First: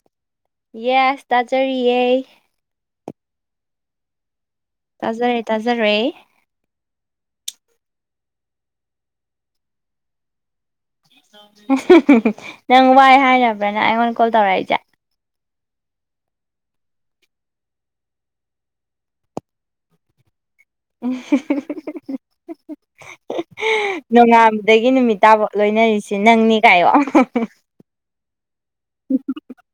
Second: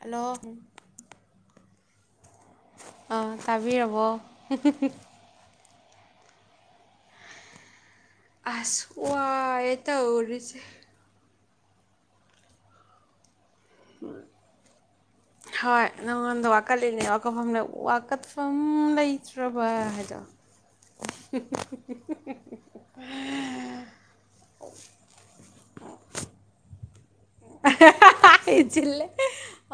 Hello yes ꯇꯥꯖꯔꯤꯌꯦ ꯑ ꯇꯥꯕꯤꯔꯕꯣ ꯇꯥꯖꯔꯦ ꯇꯥꯖꯔꯦ ꯑꯁ ꯋꯥꯌꯦ ꯇꯧꯔꯤꯖꯦ ꯅꯪ ꯋꯥꯏ ꯍꯥꯏꯅꯕ꯭ꯔꯅ ꯑꯩꯉꯣꯟꯗ ꯀꯣꯜ ꯇꯧꯔꯛꯏꯁꯦ ꯍꯣꯏ ꯅꯉꯣꯟꯗ ꯋꯥꯀꯠꯂꯤꯅꯦ ꯋꯥꯀꯠꯐꯝ ꯋꯥꯀꯠꯐꯝ ꯂꯩꯇ꯭ꯔꯕ ꯍꯥꯏꯗꯣ [unintelligible] [unintelligible] ꯑꯦ ꯅꯣꯡꯉꯥꯟꯕꯗꯒꯤ ꯅꯨꯃꯤꯠ ꯇꯥꯕ ꯂꯣꯢꯅꯔꯤꯁꯦ ꯅꯪꯅꯤ ꯀꯥꯢꯌꯣ ꯑꯍ ꯍꯥ ꯍꯥ ꯍꯥ ꯏꯆꯤꯜꯂꯦ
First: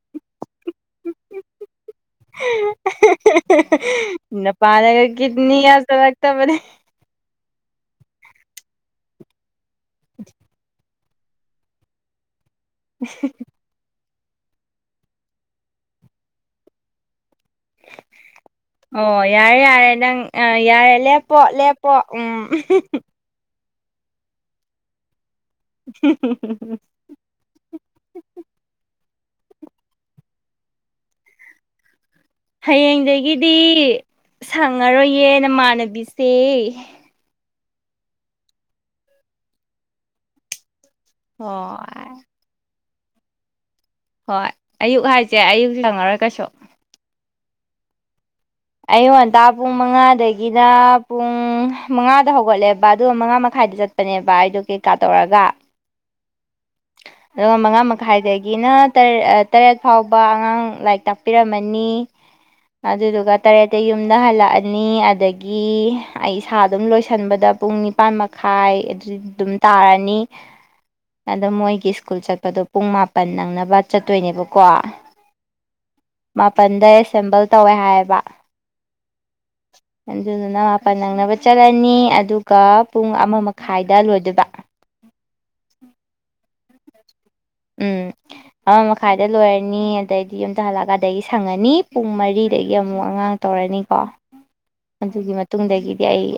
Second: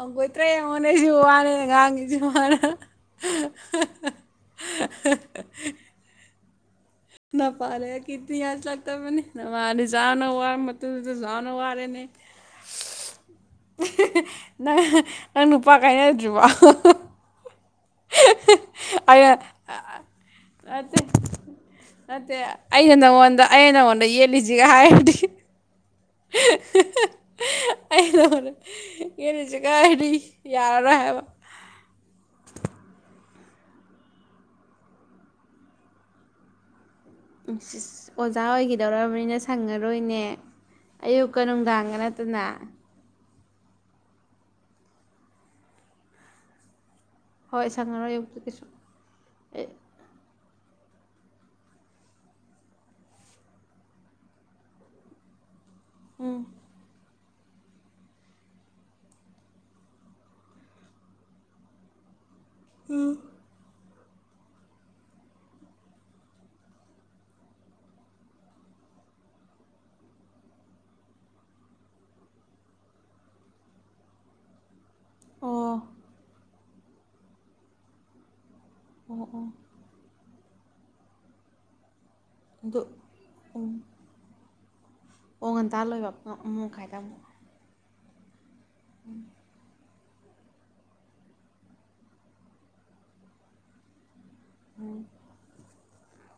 ꯑꯒꯣꯢ ꯇ꯭ꯔꯦ ꯌꯦꯡꯉꯣꯅꯦ ꯏꯁꯤꯕꯨ ꯋꯥꯅꯦꯅ ꯉꯥꯡꯉꯤꯖꯤꯕꯨ ꯍꯔꯍ ꯑꯦꯍ ꯑꯦꯍ ꯑꯦꯍ ꯅꯨꯄꯥꯅꯒ ꯀꯤꯠꯅꯤ ꯌꯥꯁꯜꯂꯛꯇꯕꯅꯦ ꯅ ꯄꯥꯔꯦ ꯀꯤꯇꯤꯌꯥ ꯆꯠꯇꯕꯅꯤ ꯅꯃꯥꯅꯦ ꯅꯆꯥꯅ ꯋꯥꯔꯃꯇ ꯐꯖꯥꯅ ꯋꯥꯔꯦꯅꯦ [unintelligible] ꯅꯪ ꯅꯪ ꯅꯨꯄꯥ ꯀꯥꯢꯅꯗ꯭ꯔꯤꯕꯣ ꯑꯣ ꯌꯥꯔꯦ ꯌꯥꯔꯦ ꯅꯪ ꯑ ꯌꯥꯔꯦ ꯅꯠꯇꯦ ꯂꯦꯞꯄꯣ ꯂꯦꯞ ꯅꯠꯇꯦ ꯑꯩꯅ ꯅꯪꯉꯣꯟꯗ ꯑꯩꯅ ꯅꯪꯉꯣꯟꯗ ꯌꯦꯠꯂꯤꯖꯤꯒ ꯍꯥꯢꯔꯗꯤ [unintelligible] ꯑꯩ ꯂꯧꯔꯦ ꯌꯦꯠꯂꯖꯦ ꯀꯔꯥꯏꯗꯩ ꯌꯥꯔꯔꯣꯢ ꯍꯥꯢꯕ ꯍꯌꯦꯡꯗꯒꯤꯗꯤ ꯁꯪꯉꯔꯣꯢꯌꯦ ꯅꯃꯥꯟꯅꯕꯤꯁꯦ ꯑꯁ ꯑꯣꯖꯥ ꯑꯣꯢꯒꯤꯗꯧꯔꯕꯅꯤꯅ ꯁꯪꯉꯔꯣꯢꯅꯦ ꯑꯌꯨꯛꯀ ꯅꯨꯡꯗꯥꯡꯒ ꯍꯣꯏ ꯅꯠꯇꯅ ꯍꯣꯢ ꯑꯌꯨꯛ ꯍꯥꯢꯖꯦ ꯑꯌꯨꯛꯁꯨ ꯁꯪꯉꯔꯣꯢ ꯀꯩꯁꯨ ꯍꯣꯢ ꯁꯪꯉꯉꯔꯣꯢ ꯑꯌꯛꯇ ꯀꯩꯁꯨ ꯑꯌꯨ ꯉꯟꯇꯥ ꯑꯦ ꯄꯨꯡ ꯃꯉꯥꯗꯩ ꯒꯤꯅ ꯄꯨꯡ ꯃꯉꯥꯗ ꯍꯧꯒꯠꯂꯦꯕ ꯑꯗꯨꯒ ꯃꯉꯥ ꯃꯈꯥꯢꯗ ꯆꯠꯄꯅꯦꯕ ꯑꯩꯗꯣ ꯀꯩ ꯀꯥ ꯇꯧꯔꯒ ꯎꯝ ꯑꯗꯨꯒ ꯃꯉꯥ ꯃꯈꯥꯢꯗꯒꯤꯅ ꯇꯔꯦꯠ ꯑ ꯇꯔꯦꯠ ꯐꯥꯎꯕ ꯑꯉꯥꯡ ꯂꯥꯢꯔꯤꯛ ꯇꯥꯛꯄꯤꯔꯝꯃꯅꯤ [inaudible] ꯑꯗꯨꯗꯨꯒꯠ ꯇꯔꯦꯠꯇ ꯌꯨꯝꯗ ꯍꯜꯂꯛꯑꯅꯤ ꯑꯗꯒꯤ ꯑꯩ ꯏꯁꯥ ꯑꯗꯨꯝ ꯂꯣꯢꯁꯤꯟꯕꯗ ꯄꯨꯡ ꯅꯤꯞ ꯅꯤꯄꯥꯥꯟ ꯃꯈꯥꯢ ꯑꯗꯨ ꯑꯗꯨꯝ ꯇꯥꯔꯅꯤ [inaudible] ꯑꯗꯣ ꯃꯣꯢꯒꯤ ꯁ꯭ꯀꯨꯜ ꯆꯠꯄꯗꯣ ꯄꯨꯡ ꯃꯥꯄꯟ ꯅꯪꯅꯕ ꯆꯠꯇꯣꯏꯅꯦꯕꯀꯣ ꯑꯣ ꯃꯥꯄꯜꯗ ꯑꯦꯁꯦꯝꯕꯜ ꯇꯧꯋꯦ ꯍꯥꯢꯌꯦꯕ ꯑꯣ ꯑꯣ ꯑꯗꯨꯗꯨꯅ ꯃꯥꯄꯜ ꯅꯪꯅꯕ ꯆꯠꯂꯅꯤ ꯑꯗꯨꯒ ꯑꯗꯨ ꯄꯨꯡ ꯑꯃ ꯎꯝ ꯃꯈꯥꯢꯗ ꯂꯣꯢꯗꯨꯢꯕ ꯑꯣ ꯉꯟꯇꯥ ꯂꯣꯢꯕ ꯑꯃ ꯃꯈꯥꯢ ꯑꯗꯥꯢꯃꯨꯛ ꯎꯝ ꯑꯃ ꯃꯈꯥꯢꯗ ꯂꯣꯢꯔꯅꯤ ꯑꯗꯩ ꯌꯨꯝꯗ ꯍꯜꯂꯛꯑꯒ ꯑꯗꯒꯤ ꯁꯪꯉꯅꯤ ꯄꯨꯡ ꯃꯔꯤꯗꯒꯤ ꯑꯃꯨꯛ ꯑꯉꯥꯡ ꯇꯧꯔꯅꯤꯀꯣ ꯑꯗꯨꯒꯤ ꯃꯇꯨꯡꯗꯒꯤꯗꯤ ꯑꯩ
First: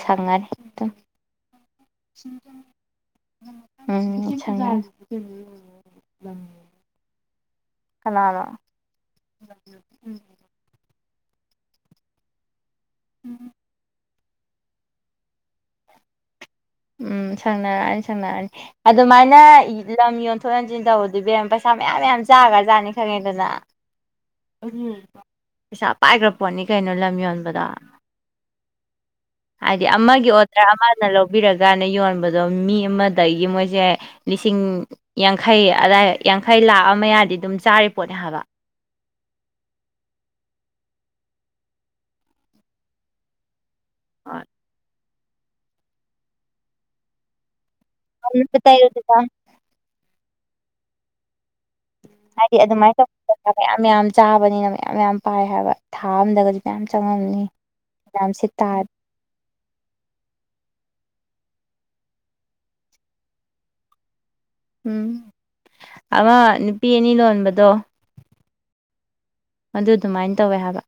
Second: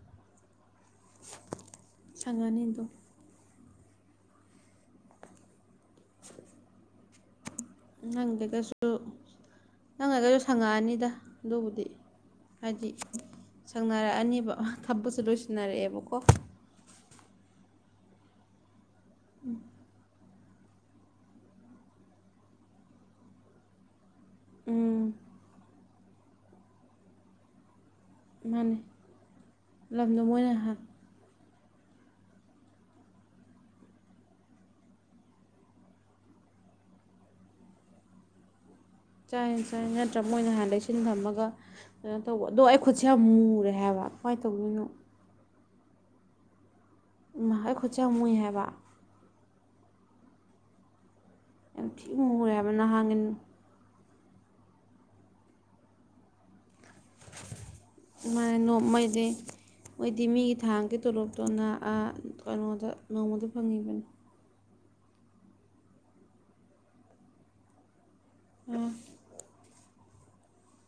ꯁꯪꯉꯅꯤ ꯑꯗꯨꯝ ꯁꯪꯉꯅꯤ ꯑꯗꯨꯝ ꯎꯝ ꯎꯝ ꯁꯪꯉꯅꯤ ꯀꯅꯥꯅꯣ ꯅꯪꯗꯒꯁꯨ ꯅꯪꯉꯒꯁꯨ ꯐꯪꯉꯛꯑꯅꯤꯗ ꯑꯗꯨꯕꯨꯗꯤ ꯍꯥꯢꯗꯤ ꯎꯝ ꯁꯪꯅꯔꯛꯑꯅꯤꯕ ꯑ ꯊꯕꯁꯨ ꯂꯣꯢꯁꯤꯟꯅꯔꯛꯑꯦꯕꯀꯣ ꯎꯝ ꯁꯪꯅꯔꯛꯑꯅꯤ ꯁꯪꯅꯔꯛꯑꯅꯤ ꯑꯗꯨꯃꯥꯢꯅ ꯂꯝ ꯌꯣꯟ [unintelligible] ꯇꯧꯕꯗꯣ ꯏꯕꯦꯡ ꯄꯩꯁꯥ ꯃꯌꯥꯝ ꯃꯌꯥꯝ ꯆꯥꯒ꯭ꯔꯥꯖꯥꯅꯤ ꯈꯪꯉꯦꯗꯅ ꯎꯝ ꯄꯩꯁꯥ ꯄꯥꯏꯒ꯭ꯔꯥꯄꯣꯠꯅꯤ ꯀꯩꯅꯣ ꯂꯝ ꯌꯣꯟꯕꯗꯣ ꯃꯥꯅꯦ ꯍꯥꯏꯗꯤ ꯂꯝꯗꯣ ꯑꯃꯒꯤ ꯃꯣꯏꯅ ꯑꯣꯠꯇ꯭ꯔꯥ ꯍꯥꯟ ꯑꯃ ꯂꯧꯕꯤꯔꯒ ꯌꯣꯟꯕꯗꯣ ꯃꯤ ꯑꯃꯗꯒꯤ ꯃꯣꯏꯖꯦ ꯂꯤꯁꯤꯡ ꯌꯥꯡꯈꯩ ꯑꯗꯥꯏ ꯌꯥꯡꯈꯩ ꯂꯥꯛꯑꯝ ꯃꯌꯥꯗꯤ ꯑꯗꯨꯝ ꯆꯥꯔꯤ ꯄꯣꯠꯅꯦ ꯍꯥꯏꯕ ꯆꯥꯏ ꯆꯥꯏ ꯅꯠꯇ꯭ꯔ ꯃꯣꯏꯅ ꯍꯟ ꯂꯩꯩꯁꯤꯟ ꯊꯝꯃꯒ ꯀꯩꯅꯣ ꯇꯧꯕ ꯑꯗꯣ ꯑꯩ ꯈꯨꯠꯁꯦ ꯌꯥꯝ ꯃꯨꯔꯦ ꯍꯥꯏꯕ ꯀꯃꯥꯏ ꯇꯧꯗꯣꯏꯅꯣ ꯏꯃꯥ ꯑꯩ ꯈꯨꯠꯆꯦ ꯌꯝ [inaudible] ꯌꯥꯝ ꯊꯤ ꯃꯨꯔꯦ ꯍꯥꯏꯗꯤ ꯍꯥꯏꯕ ꯑꯗꯨꯃꯥꯏꯅ ꯅꯍꯥꯟꯒꯤ [unintelligible] ꯃꯌꯥꯝ ꯌꯥꯝ ꯆꯥꯕꯅꯤꯅ ꯃꯌꯥꯝ ꯌꯥꯝ ꯄꯥꯏ ꯍꯥꯏꯕ ꯊꯥ ꯑꯝꯗꯒ ꯌꯥꯝ ꯆꯪꯉꯝꯅꯤ ꯃꯥꯅꯦ ꯌꯥꯝꯁꯤꯠꯇ [unintelligible] ꯃꯣꯏꯗꯤ ꯃꯤꯒꯤ ꯊꯥꯡꯒꯤ ꯇꯣꯂꯣꯞꯇꯣꯅ ꯑꯥ ꯀꯩꯅꯣꯗ ꯅꯣꯡꯃꯗ ꯐꯪꯉꯤꯕꯅꯤ ꯎꯝ ꯑꯃ ꯅꯨꯄꯤ ꯑꯅꯤ ꯂꯣꯟꯕꯗꯣ ꯑꯣꯥ ꯗꯨ ꯗꯨꯃꯥꯏ ꯇꯧꯋꯦ ꯍꯥꯏꯕ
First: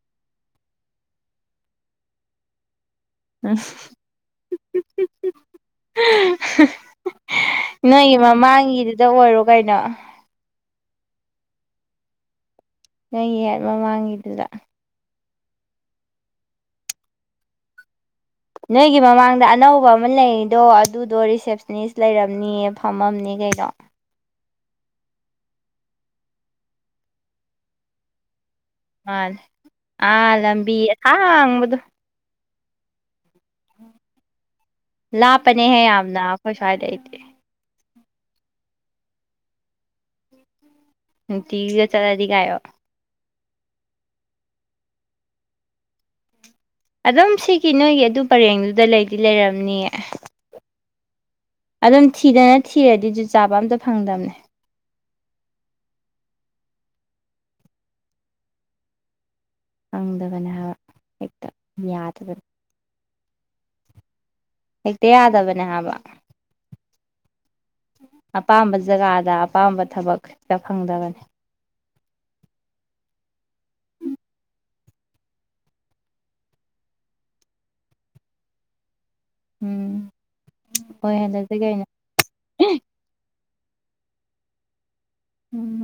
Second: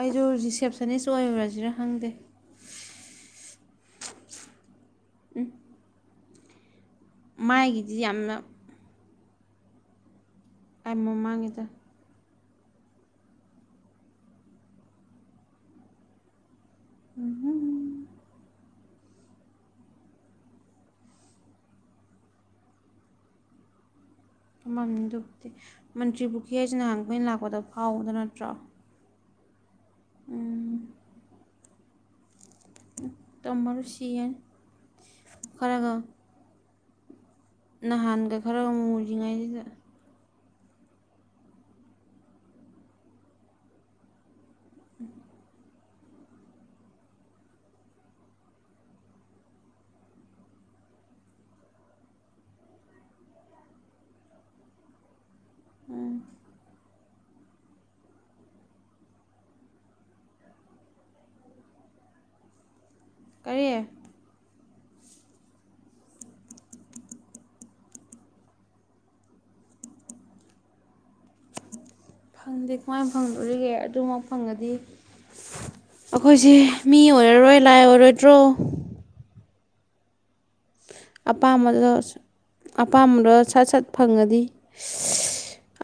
ꯑꯩꯖꯨ ꯔꯤꯁꯦꯞꯁꯟꯅꯤꯁ ꯑꯣꯏꯔꯨꯔꯖꯤꯔ ꯈꯪꯗꯦ [unintelligible] ꯃꯥꯏꯒꯤꯗꯤ ꯅꯣꯏꯒꯤ ꯌꯥꯝꯅ ꯃꯃꯥꯡꯒꯤꯗꯨꯗ ꯑꯣꯏꯔꯣ ꯀꯩꯅꯣ ꯃꯃꯥꯡꯉꯤꯗ ꯅꯣꯏꯒꯤꯍꯠ ꯃꯃꯥꯡꯒꯤꯗꯨꯗ ꯎꯝꯝꯝ ꯅꯣꯏꯒꯤ ꯃꯃꯥꯡꯗ ꯑꯅꯧꯕ ꯑꯃ ꯂꯩꯔꯤꯗꯣ ꯑꯗꯨꯗꯣ ꯔꯤꯁꯦꯞꯁꯅꯤꯁ ꯂꯩꯔꯝꯅꯤꯌꯦ ꯐꯝꯃꯝꯅꯤ ꯀꯩꯅꯣ ꯐꯝꯃꯝꯅꯤ ꯑꯗꯨꯕꯨꯗꯤ ꯃꯟꯇ꯭ꯔꯤ ꯄꯨꯈꯤ ꯍꯥꯏꯖꯦ ꯅꯍꯟ ꯑꯈꯣꯏ ꯂꯥꯛꯄꯗ ꯐꯥꯎꯕꯗ ꯅꯠꯇ꯭ꯔꯣ ꯑꯥ ꯎꯝ ꯂꯝꯕꯤ ꯑꯁꯥꯡꯕꯗꯣ ꯇꯝꯃꯔꯣꯏ ꯁꯤꯔꯅꯤ ꯈꯔꯒ ꯍꯣꯏ ꯁ꯭ꯋꯥꯏꯗ ꯑꯩꯇꯦ ꯅꯍꯥꯟꯒ ꯈꯔ ꯃꯨꯔꯤꯉꯩꯖꯤꯗ ꯅꯨꯡꯇꯤꯒꯤꯒ ꯆꯠꯂꯗꯤꯒꯌꯣ ꯑꯗꯨꯝ ꯁꯤꯒꯤ ꯅꯣꯏꯒꯤ ꯑꯗꯨ ꯄꯔꯦꯡꯗꯨꯗ ꯂꯩꯗꯤ ꯂꯩꯔꯝꯅꯤꯌꯦ ꯑꯗꯨꯝ ꯊꯤꯗꯅ ꯊꯤꯔꯗꯤ ꯖꯨꯠ ꯆꯥꯕ ꯑꯝꯇ ꯐꯪꯗꯝꯅꯦ ꯎꯝ ꯍꯪꯗꯕꯅꯦ ꯍꯥꯏꯕ ꯍꯦꯛꯇ ꯌꯥꯗꯕꯅꯤ ꯀꯔꯤ ꯍꯦꯛꯇ ꯌꯥꯗꯕꯅꯦ ꯍꯥꯏꯕ ꯑꯄꯥꯝꯕ ꯖꯒꯥꯗ ꯑꯄꯥꯝꯕ ꯊꯕꯛ ꯈꯛꯇ ꯐꯪꯗꯕꯅꯤ ꯐꯪꯗꯦ ꯀꯃꯥꯏ ꯐꯪꯗꯣꯔꯤꯒꯦ ꯑꯗꯨꯃꯛ ꯐꯪꯉꯗꯤ ꯑꯩꯈꯣꯏꯁꯦ ꯃꯤ ꯑꯣꯏꯔꯔꯣꯏ ꯂꯥꯏ ꯑꯣꯏꯔꯣꯏꯗ꯭ꯔꯣ ꯎꯝ ꯑꯣꯏꯍꯜꯂꯁꯤ ꯀꯩꯅꯣ ꯑꯄꯥꯝꯕꯗꯣ ꯑꯄꯥꯝꯕꯗꯣ ꯁꯠ ꯁꯠ ꯐꯪꯉꯗꯤ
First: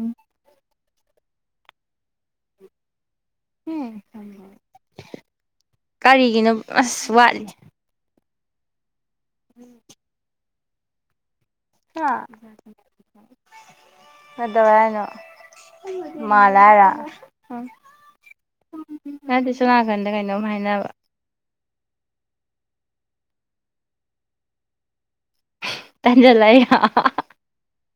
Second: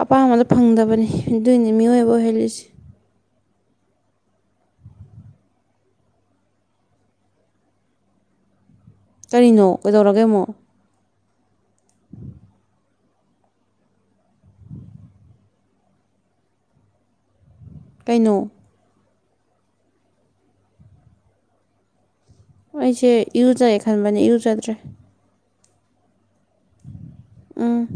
ꯑꯄꯥꯝꯕꯗꯣ ꯐꯪꯗꯕꯅꯤ ꯑꯗꯨꯏꯅꯤ ꯃꯤꯑꯣꯏꯕ ꯑꯣꯏꯍꯜꯂꯤꯁꯦ ꯍꯝ ꯀꯔꯤꯒꯤꯅꯣ ꯑꯁ ꯋꯥꯠꯂꯤ ꯀꯔꯤꯅꯣ ꯀꯩꯗꯧꯔꯒꯦ ꯑꯃꯨꯛ ꯍꯥ ꯀꯩꯗꯧꯔꯦ ꯍꯥꯏꯅꯣ ꯃꯥꯜꯂꯦ ꯍꯥꯏꯔ ꯀꯩꯅꯣ ꯅꯠꯇꯦ ꯁꯣ ꯅꯥꯀꯟꯗ ꯀꯩꯅꯣꯝ ꯍꯥꯏꯅꯕ꯫ ꯑꯩꯁꯦ ꯏꯔꯨꯖꯒꯦ ꯈꯟꯕꯅꯦ ꯏꯔꯨꯖꯗ꯭ꯔꯦ ꯇꯟꯖꯜꯂꯛꯏꯔꯣ ꯎꯝ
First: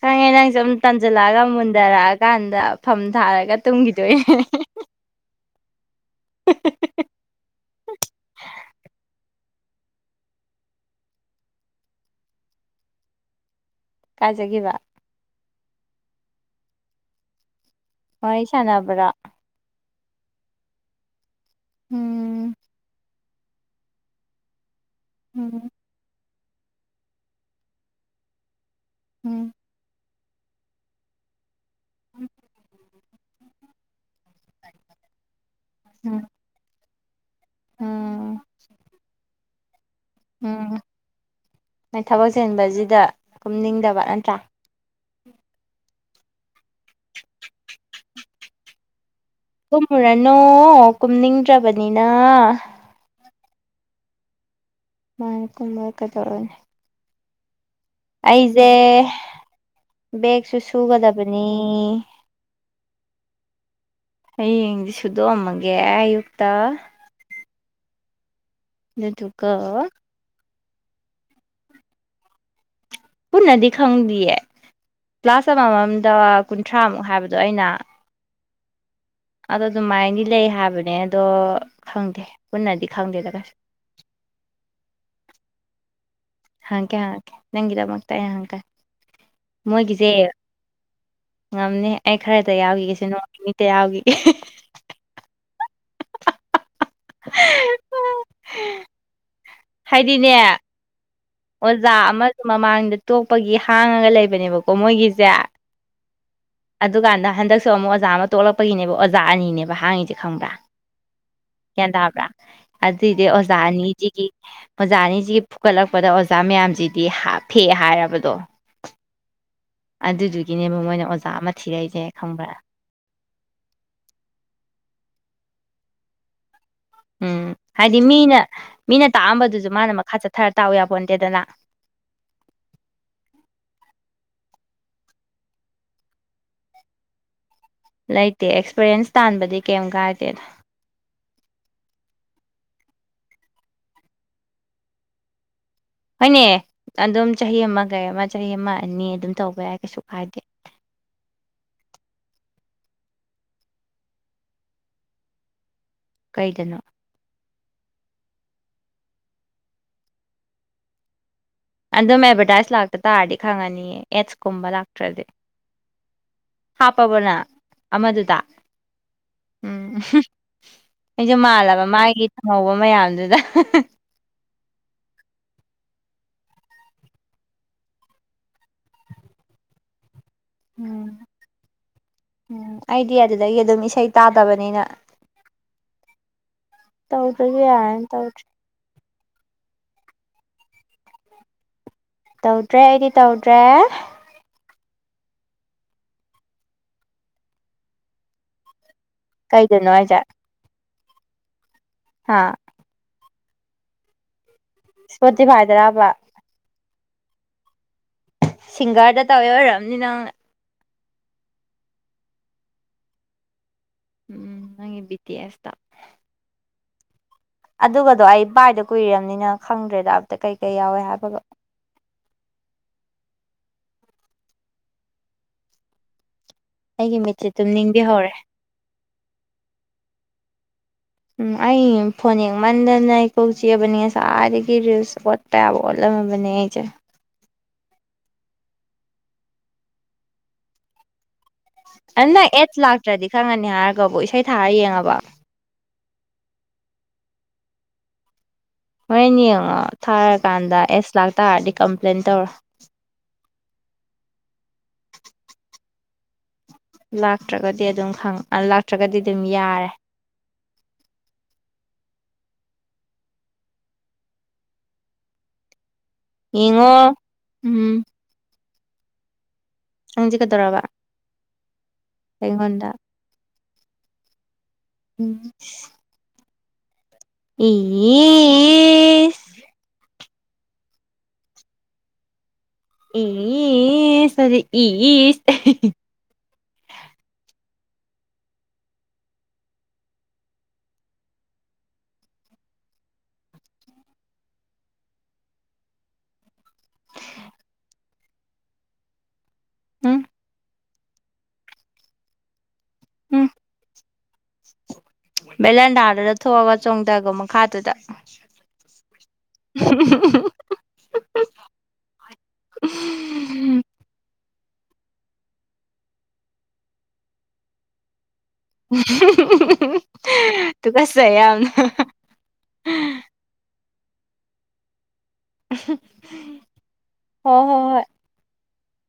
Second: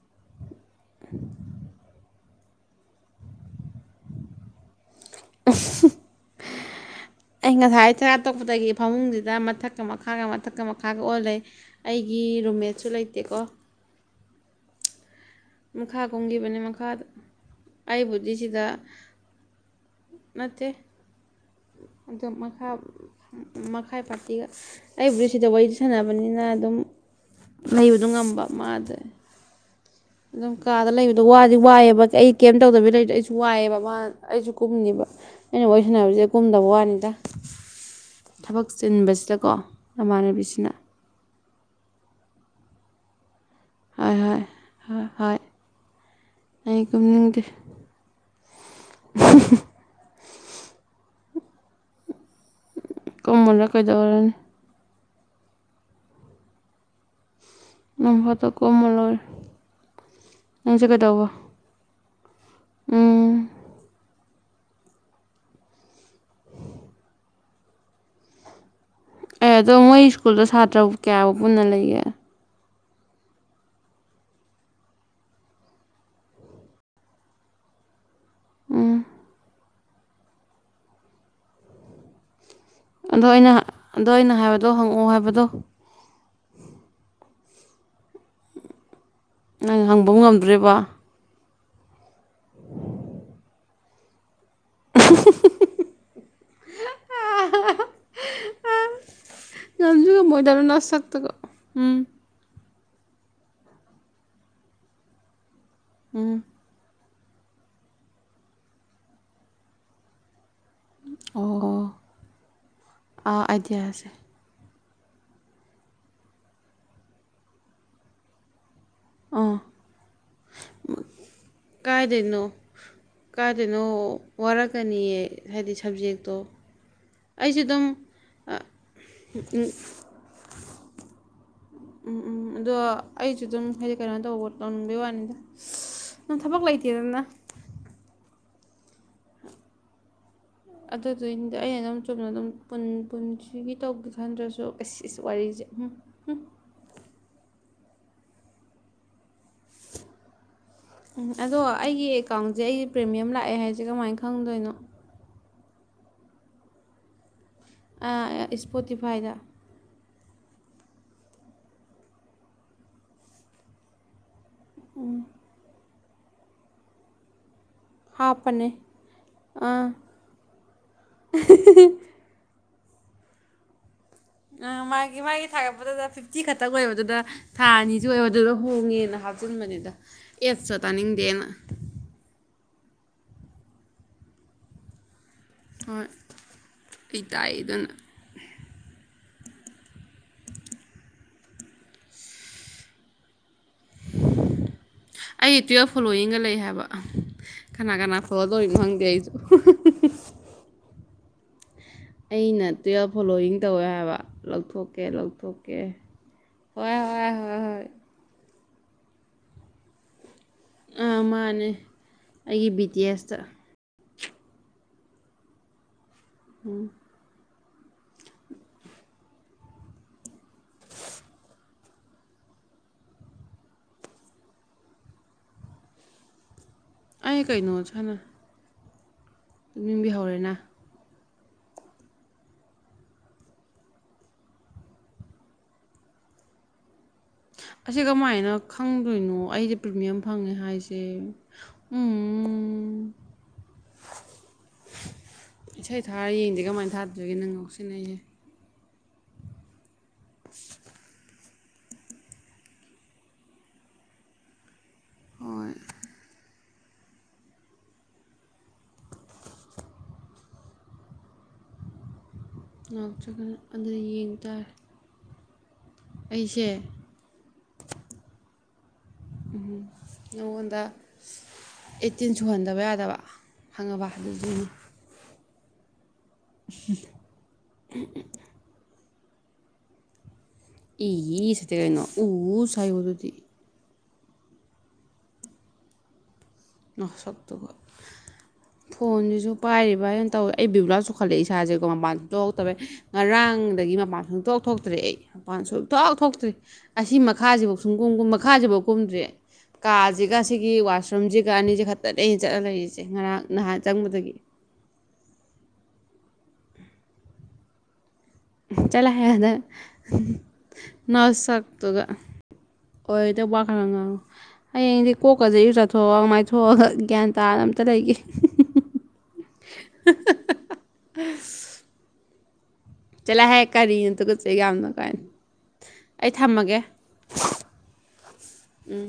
ꯈꯪꯉꯦ ꯅꯪ ꯖꯨꯝ ꯇꯟꯖꯜꯂꯛꯑꯒ ꯃꯨꯟꯗꯔꯛꯑ ꯀꯥꯟꯗ ꯐꯝ ꯊꯥꯔꯒ ꯇꯨꯝꯒꯤꯗꯣꯏꯅꯦ ꯑꯩ ꯉꯁꯥꯏ ꯆꯥꯛ ꯆꯥ ꯇꯣꯛꯄꯗꯒꯤ ꯐꯃꯨꯡꯖꯤꯗ ꯃꯊꯛ ꯃꯊꯛꯀ ꯃꯈꯥꯒ ꯃꯊꯛꯀ ꯃꯈꯥꯒ ꯑꯣꯜ ꯂꯩ ꯑꯩꯒꯤ ꯔꯨꯝꯃꯦꯠꯁꯨ ꯂꯩꯇꯦꯀꯣ ꯀꯥꯏ ꯆꯠꯒꯤꯕ ꯃꯈꯥ ꯀꯨꯝꯒꯤꯕꯅꯦ ꯃꯈꯥꯗ ꯑꯩꯕꯨꯗꯤ ꯋꯥꯔꯤ ꯖꯤꯗ ꯁꯥꯟꯅꯕ꯭ꯔꯣ ꯅꯠꯇꯦ ꯑꯗꯨꯝ ꯎꯝ ꯃꯈꯥ ꯃꯈꯥꯏ ꯄꯥꯔꯇꯤꯒ ꯑꯩꯕꯨꯗꯤ ꯁꯤꯗ ꯎꯝ ꯋꯥꯔꯤ ꯁꯥꯟꯅꯕꯅꯤꯅ ꯑꯗꯨꯝ ꯂꯩꯕꯗꯣ ꯉꯝꯕ ꯃꯥꯗ ꯎꯝ ꯑꯗꯨꯝ ꯀꯥꯗ ꯂꯩꯕꯗꯣ ꯋꯥꯗꯤ ꯋꯥꯏꯌꯦꯕ ꯑꯩ ꯀꯦꯝ ꯇꯧꯗꯕꯤ ꯂꯩꯕꯖꯦ ꯑꯩꯖꯨ ꯋꯥꯏꯌꯦꯕ ꯃꯥ ꯑꯩꯖꯨ ꯀꯨꯝꯅꯤꯕ ꯑꯩꯅ ꯋꯥꯔꯤ ꯎꯝ ꯁꯥꯟꯅꯕꯁꯤꯗ ꯀꯨꯝꯗꯕ ꯋꯥꯅꯤꯗ ꯎꯝ ꯊꯕꯛ ꯆꯤꯟꯕꯁꯤꯗꯀꯣ ꯅꯃꯥꯟꯅꯕꯤꯁꯤꯅ ꯎꯝ ꯅꯣꯏ ꯊꯕꯛ ꯆꯤꯟꯕꯖꯤꯗ ꯀꯨꯝꯅꯤꯡꯗꯕ ꯅꯠꯇ꯭ꯔꯥ ꯍꯣ ꯍꯣꯏ ꯑꯩ ꯀꯨꯝꯅꯤꯡꯗꯦ ꯀꯨꯝꯃꯨꯔꯅꯣ ꯀꯨꯝꯅꯤꯡꯗ꯭ꯔꯕꯅꯤꯅ ꯀꯨꯝꯃꯨꯔ ꯀꯩꯗꯧꯔꯨꯅꯤ ꯃꯥꯅꯤ ꯀꯨꯝꯃꯨꯔ ꯀꯩꯗꯧꯔꯨꯅꯤ ꯅꯣꯡ ꯐꯥꯗꯣꯛ ꯑꯩꯖꯦ ꯀꯨꯝꯃ ꯂꯣꯏꯔꯦ ꯕꯦꯛꯁꯨ ꯅꯪꯁꯦ ꯀꯩꯗꯧꯕ ꯁꯨꯒꯗꯕꯅꯤ ꯎꯝ ꯍꯌꯦꯡꯗꯤ ꯁꯨꯗꯣꯛꯑꯝꯃꯒꯦ ꯑꯌꯨꯛꯇ ꯑꯗꯨꯗꯨꯒ ꯑꯦ ꯑꯗꯣ ꯃꯣꯏ ꯁ꯭ꯀꯨꯜꯗ ꯁꯥꯇ꯭ꯔ ꯀꯌꯥꯕꯨ ꯄꯨꯟꯅ ꯂꯩꯒꯦ ꯄꯨꯟꯅꯗꯤ ꯈꯪꯗꯤꯌꯦ ꯀ꯭ꯂꯥꯁ ꯑꯃꯃꯝꯗ ꯀꯨꯟꯊ꯭ꯔꯥꯃꯨꯛ ꯍꯥꯏꯕꯗꯣ ꯑꯩꯅꯥ ꯎꯝ ꯑꯗꯣ ꯑꯗꯨꯃꯥꯏꯅꯗꯤ ꯂꯩ ꯍꯥꯏꯕꯅꯦ ꯑꯗꯣ ꯈꯪꯗꯦ ꯄꯨꯟꯅꯗꯤ ꯑꯗꯣ ꯈꯪꯗꯦꯗ ꯑꯩꯅ ꯀꯩꯁꯨ ꯑꯗꯣ ꯑꯩꯅ ꯍꯥꯏꯕꯗꯣ ꯍꯪꯉꯛꯑꯣ ꯍꯥꯏꯕꯗꯣ ꯍꯪꯉꯛꯀꯦ ꯍꯪꯉꯛꯀꯦ ꯅꯪꯒꯤꯗꯃꯛꯇ ꯑꯩ ꯍꯪꯉꯛꯀꯟ ꯅꯪ ꯃꯣꯏꯒꯤꯖꯦ ꯍꯪꯕ ꯉꯝꯗ꯭ꯔꯤꯕ ꯉꯝꯅꯤ ꯑꯩ ꯈꯔꯗ ꯌꯥꯎꯈꯤꯒꯦꯁꯦ ꯅꯣꯡ ꯅꯤꯅꯤꯇ ꯌꯥꯎꯒꯤꯒꯦ [inaudible] [inaudible] ꯉꯝꯖꯨ ꯍꯥꯏꯗꯤꯅꯦ ꯉꯝꯃꯣꯏꯗꯕ ꯅꯁꯛꯇꯨꯒ ꯑꯣꯖꯥ ꯎꯝ ꯑꯃꯖꯨ ꯃꯃꯥꯡꯗ ꯇꯣꯛꯄꯒꯤ ꯍꯥꯡꯉꯒ ꯂꯩꯕꯅꯦꯕꯀꯣ ꯃꯣꯏꯒꯤꯖꯦ ꯎꯝ ꯑꯗꯨꯀꯥꯟꯗ ꯍꯟꯗꯛꯁꯨ ꯑꯃꯨꯛ ꯑꯣꯖꯥ ꯑꯃ ꯇꯣꯛꯂꯛꯄꯒꯤꯅꯦꯕ ꯑꯣꯖꯥ ꯑꯅꯤꯅꯦꯕ ꯍꯥꯡꯉꯤꯖꯦ ꯈꯪꯕ꯭ꯔꯥ ꯑꯣ ꯒ꯭ꯌꯥꯟ ꯇꯥꯕ꯭ꯔꯥ ꯑꯗꯨꯏꯗꯤ ꯑꯥ ꯑꯣꯖꯥ ꯑꯥꯏꯗꯤꯌꯥꯁꯦ ꯑꯅꯤꯖꯤꯒꯤ ꯑꯣꯖꯥ ꯑꯅꯤꯖꯤꯒꯤ ꯐꯨꯛꯀꯠꯂꯛꯄꯗ ꯑꯣꯖꯥ ꯃꯌꯥꯝꯖꯤꯗꯤ ꯍꯥ ꯐꯦ ꯍꯥꯏꯔꯕꯗꯣ ꯑꯥ ꯑꯗꯨꯗꯨꯒꯤꯅꯦꯕ ꯃꯣꯏꯅ ꯑꯣꯖꯥ ꯑꯃ ꯊꯤꯔꯛꯏꯖꯦ ꯈꯪꯕ꯭ꯔꯥ? ꯀꯥꯏꯗꯅꯣ ꯋꯥꯔꯛꯀꯅꯤꯌꯦ ꯍꯥꯏꯗꯤ ꯁꯕꯖꯦꯛꯇꯣ꯫ ꯎꯝ ꯑꯩꯁꯨ ꯑꯗꯨꯝ ꯍꯥꯏꯗꯤ ꯃꯤꯅ ꯃꯤꯅ ꯇꯥꯛꯑꯝꯕꯗꯨꯖꯨ ꯃꯥꯅ ꯃꯈꯥ ꯆꯠꯊꯔ ꯇꯥꯛꯎ ꯌꯥꯄꯣꯟꯇꯦꯗꯅ꯫ ꯎꯝ ꯎꯝ ꯑꯗꯣ ꯑꯩꯖꯨ ꯗꯨꯝ ꯍꯥꯏꯗꯤ ꯀꯩꯅꯣ ꯇꯧꯕ ꯇꯧꯅꯤꯡꯕꯩ ꯋꯥꯅꯤꯗꯥ ꯫ ꯅꯪ ꯊꯕꯛ ꯂꯩꯇꯦꯗꯅ꯫ ꯂꯩꯇꯦ ꯑꯦꯛꯁꯄꯔꯤꯌꯦꯟꯁ ꯇꯥꯟꯕꯗꯤ ꯀꯦꯝ ꯀꯥꯏꯗꯦꯗ꯫ ꯑꯗꯨꯗꯨꯒꯤꯅꯤꯗ ꯑꯩꯅ ꯑꯗꯨꯝ ꯆꯨꯝꯅ ꯑꯗꯨꯝ ꯄꯨꯟ ꯄꯨꯟꯁꯤꯒꯤ ꯇꯧꯒꯦ ꯈꯟꯗ꯭ꯔꯁꯨ ꯑꯁ ꯑꯁ ꯋꯥꯔꯤꯁꯦ ꯎꯝ꯫ ꯍꯣꯏꯅꯦ ꯑꯗꯨꯝ ꯆꯍꯤ ꯑꯃ ꯀꯩꯑꯃ ꯆꯍꯤ ꯑꯃ ꯑꯅꯤ ꯑꯗꯨꯝ ꯇꯧꯕ ꯌꯥꯏ ꯀꯩꯁꯨ ꯀꯥꯏꯗꯦ ꯎꯝ ꯑꯗꯣ ꯑꯩꯒꯤ ꯑꯦꯀꯥꯎꯟꯁꯦ ꯑꯩ ꯄ꯭ꯔꯤꯃꯤꯌꯝ ꯂꯥꯛꯑꯦ ꯍꯥꯏꯁꯦ ꯀꯃꯥꯏꯅ ꯈꯪꯗꯣꯏꯅꯣ꯫ ꯀꯩꯗꯅꯣ꯫ ꯑ ꯁꯄꯣꯇꯤꯐꯥꯏꯗ꯫ ꯑꯗꯨꯝ ꯑꯦꯗꯚꯔꯇꯥꯏꯁ ꯂꯥꯛꯇꯇꯥꯔꯗꯤ ꯈꯪꯉꯅꯤꯌꯦ ꯑꯦꯗꯁ ꯀꯨꯝꯕ ꯂꯥꯛꯇ꯭ꯔꯗꯤ꯫ ꯍꯥꯥꯞꯄꯕꯣ ꯅꯪ꯫ ꯑꯃꯗꯨꯗ ꯍꯥꯞꯄꯅꯦ ꯑꯥ ꯎꯝ ꯍꯨꯝ ꯑꯩꯁꯨ ꯃꯥꯜꯂꯕ ꯃꯥꯒꯤ__ [unintelligible] ꯃꯌꯥꯝꯗꯨꯗ꯫ ꯑꯥ ꯃꯥꯒꯤ ꯃꯥꯒꯤ ꯊꯥꯒꯠꯄꯗꯨꯗ ꯐꯤꯐꯇꯤ ꯈꯛꯇꯪ ꯑꯣꯏꯕꯗꯨꯗ꯫ ꯊꯥ ꯑꯅꯤꯁꯨ ꯑꯣꯏ ꯑꯗꯨꯗ ꯍꯣꯡꯉꯦꯅ ꯍꯥꯞꯆꯤꯟꯕꯅꯤꯗ ꯑꯦꯗꯁꯇꯣ ꯎꯝ ꯇꯥꯅꯤꯡꯗꯦꯅ꯫ ꯎꯝ ꯑꯩꯗꯤ ꯑꯗꯨꯗꯒꯤ ꯑꯗꯨꯝ ꯏꯁꯩ ꯇꯥꯗꯕꯅꯤꯅ꯫ ꯍꯣꯏ ꯑꯩ ꯇꯥꯏ ꯇꯧꯗ꯭ꯔꯥꯁꯨ ꯑꯗꯨꯅ ꯌꯥꯔꯅꯤ ꯇꯧꯗ꯭ꯔꯦ꯫ ꯇꯧꯗ꯭ꯔꯦ ꯑꯩꯗꯤ ꯇꯧꯗ꯭ꯔꯦ꯫ [inaudible] ꯑꯩ ꯇꯨꯌꯦꯜꯞ ꯐꯣꯂꯣꯋꯤꯡꯒ ꯂꯩ ꯍꯥꯏꯕ ꯀꯅꯥ ꯀꯅꯥ ꯐꯣꯂꯣ ꯇꯧꯔꯤꯅꯣ ꯈꯪꯗꯦ ꯑꯩꯁꯨ꯫ ꯀꯩꯗꯅꯣ ꯍꯥꯏꯖꯦ꯫ ꯑꯩꯅ ꯇꯨꯋꯦꯜꯞ ꯐꯣꯂꯣꯋꯤꯡ ꯇꯧꯋꯦ ꯍꯥꯏꯕ ꯂꯧꯊꯣꯛꯀ__ ꯁꯄꯣꯇꯤꯐꯥꯏ ꯗꯔꯕꯥ ꯍꯣꯏ ꯍꯣꯏ ꯍꯣꯏ ꯍꯣꯏ꯫ ꯁꯤꯡꯒꯔꯗ ꯇꯧꯋꯦ ꯑꯣꯏꯔꯝꯅꯤ ꯅꯪꯅ꯫ ꯑ ꯃꯥꯅꯦ ꯑꯩꯒꯤ ꯕꯤ ꯇꯤ ꯑꯦꯁ ꯇ꯫ ꯎꯝ ꯅꯪꯒꯤ ꯕꯤ ꯇꯤ ꯑꯦꯁ ꯇ꯫ ꯎꯝ ꯑꯗꯨꯒꯗꯣ ꯑꯩ ꯕꯥꯏꯗ ꯀꯨꯏꯔꯝꯅꯤꯅ ꯈꯪꯗ꯭ꯔꯦꯗ ꯑꯝꯇ ꯀꯩ ꯀꯩ ꯌꯥꯎꯋꯦ ꯍꯥꯏꯕꯒ꯫ ꯑꯩꯒꯤ ꯑꯩ ꯃꯤꯠꯁꯦ ꯇꯨꯝꯅꯤꯡꯕꯤ ꯍꯧꯔꯦ꯫ ꯇꯨꯝꯅꯤꯡꯕꯤ ꯍꯧꯔꯦ ꯅ꯫ ꯎꯝ ꯑꯩ ꯐꯣꯟ ꯌꯦꯡꯃꯟꯗꯅ ꯑꯩ ꯀꯣꯛ ꯆꯤꯛꯑꯕꯅꯤ ꯉꯁꯥꯏꯗꯒꯤ ꯔꯤꯜꯁ ꯑꯣꯠ___ ꯄ ꯌꯥꯕ ꯑꯣꯠꯂꯝꯃꯥꯕꯅꯦ ꯑꯩꯖꯦ꯫ ꯑꯁꯤ ꯀꯃꯥꯏꯅ ꯈꯪꯗꯣꯏꯅꯣ ꯑꯩꯁꯦ ꯄ꯭ꯔꯤꯃꯤꯌꯝ ꯐꯪꯉꯦ ꯍꯥꯏꯁꯦ꯫ ꯅꯪ ꯑꯦꯗꯁ ꯎꯝ ꯂꯥꯛꯇ꯭ꯔꯥꯗꯤ ꯈꯪꯉꯅꯤ ꯍꯥꯏꯔꯒꯕꯨ ꯏꯁꯩ ꯊꯥꯔ ꯌꯦꯡꯉꯕꯣ꯫ ꯏꯁꯩ ꯊꯥꯔꯒ ꯌꯦꯡꯗꯦ ꯀꯃꯥꯏꯅ ꯊꯥꯗꯣꯏꯔꯤꯒꯦ ꯅꯪ ꯉꯥꯎꯁꯤꯟꯅꯩ ꯍꯦ꯫ ꯍꯣꯔꯦꯟ ꯌꯦꯡꯉꯣ ꯊꯥꯔꯀꯥꯟꯗ ꯑꯦꯗꯁ ꯂꯥꯛꯇꯥꯔꯗꯤ ꯀꯝꯄ꯭ꯂꯦꯟ ꯇꯧꯔꯣ꯫ ꯍꯣꯏ ꯂꯥꯛꯇ꯭ꯔꯥꯒꯗꯤ ꯑꯗꯨꯝ ꯈꯪꯕ ꯂꯥꯛꯇ꯭ꯔꯒꯗꯤ ꯑꯗꯨꯝ ꯌꯥꯔꯦ ꯂꯥꯛꯇ꯭ꯔꯥꯒꯅ ꯑꯗꯨ ꯌꯦꯡ ꯇꯥꯔꯦ꯫ ꯑꯩꯁꯦ____ ꯌꯦꯡꯉꯣ ꯎꯝ ꯎꯝꯍꯝ ꯅꯪꯁꯦ ꯀꯗꯧꯔꯕ꯫ ꯑꯩꯠꯇꯤꯟ ꯁꯨꯍꯟꯗꯕ ꯌꯥꯗꯕ ꯈꯪꯉꯕ ꯑꯗꯨꯗꯨꯒꯤ꯫ ꯎꯝ ꯎꯝ [inaudible] ꯏ [inaudible] [unintelligible] ꯏꯁꯇꯤ ꯀꯩꯅꯣ ꯎꯁ ꯍꯥꯏꯋꯣ ꯑꯗꯨꯗꯤ꯫ ꯏꯌꯤꯁ ꯇꯗꯤ ꯏꯁꯁ ꯅ ꯁꯛꯇꯨꯒ ꯐꯣꯟꯖꯤꯖꯨ ꯄꯥꯏꯔꯤꯕ ꯍꯥꯏꯗꯨꯅꯤ ꯇꯧ ꯑꯩ ꯕꯤꯕꯨꯂꯥ ꯆꯨꯈꯠꯂꯛꯑꯦ ꯏꯁꯥꯖꯦꯀꯣ ꯃꯄꯥꯟ ꯁꯨꯡꯊꯣꯛ ꯊꯣꯛꯇꯕꯩ ꯉꯔꯥꯡꯗꯒꯤ ꯃꯄꯥꯟ ꯁꯨꯡꯊꯣꯛ ꯊꯣꯛꯇ꯭ꯔꯦ ꯑꯩ ꯃꯄꯥꯟ ꯁꯨꯡ ꯊꯣꯛ ꯊꯣꯛꯇ꯭ꯔꯤ ꯑꯁꯤ ꯃꯈꯥꯁꯤꯐꯥꯎ ꯁꯨꯛꯀꯨꯝꯀꯨꯝ ꯃꯈꯥꯖꯤꯕꯥꯎ ꯀꯨꯝꯗ꯭ꯔꯦ ꯎꯝ ꯀꯥꯁꯤꯒ ꯁꯤꯒꯤ ꯋꯥꯁꯔꯨꯝꯖꯤ ꯒ ꯑꯅꯤꯖꯤ ꯈꯛꯇꯅꯦ ꯑꯩꯅ ꯆꯠꯂꯒ ꯂꯩꯔꯤꯖꯦ ꯉꯔꯥꯡ ꯅꯍꯥꯟ ꯆꯪꯕꯗꯒꯤ ꯕꯦꯂꯦꯟꯗꯥꯗꯨꯗ ꯊꯣꯛꯑꯒ ꯆꯣꯡꯗꯒꯣ ꯃꯈꯥꯗꯨꯗ ꯆꯠꯂꯣ ꯍꯣ ꯑꯥꯗ ꯅꯁꯛꯇꯨꯒ ꯑꯣꯏꯗꯧꯕ ꯋꯥ ꯈꯔ ꯉꯥꯡꯉꯨ ꯍꯌꯦꯡꯗꯤ ꯀꯣꯛꯀꯖꯤ ꯏꯔꯨ ꯖꯠꯊꯣꯛꯑꯒ ꯃꯥꯏꯊꯣꯛꯑꯒ ꯒ꯭ꯌꯥꯟ ꯇꯥꯅ ꯑꯝꯇ ꯂꯩꯒꯦ ꯍꯤ ꯍꯤ ꯍꯤ ꯇꯨꯀꯠꯆꯩ ꯌꯥꯝꯅ ꯆꯠꯂꯣ ꯍꯦ ꯀꯔꯤꯅꯣ ꯇꯨꯀꯠꯆꯩ ꯌꯥꯝꯅ ꯀꯥꯏꯅ ꯑꯩ ꯊꯝꯃꯒꯦ ꯍꯣ ꯍꯣ ꯍꯣꯏ [inaudible] ꯎꯝ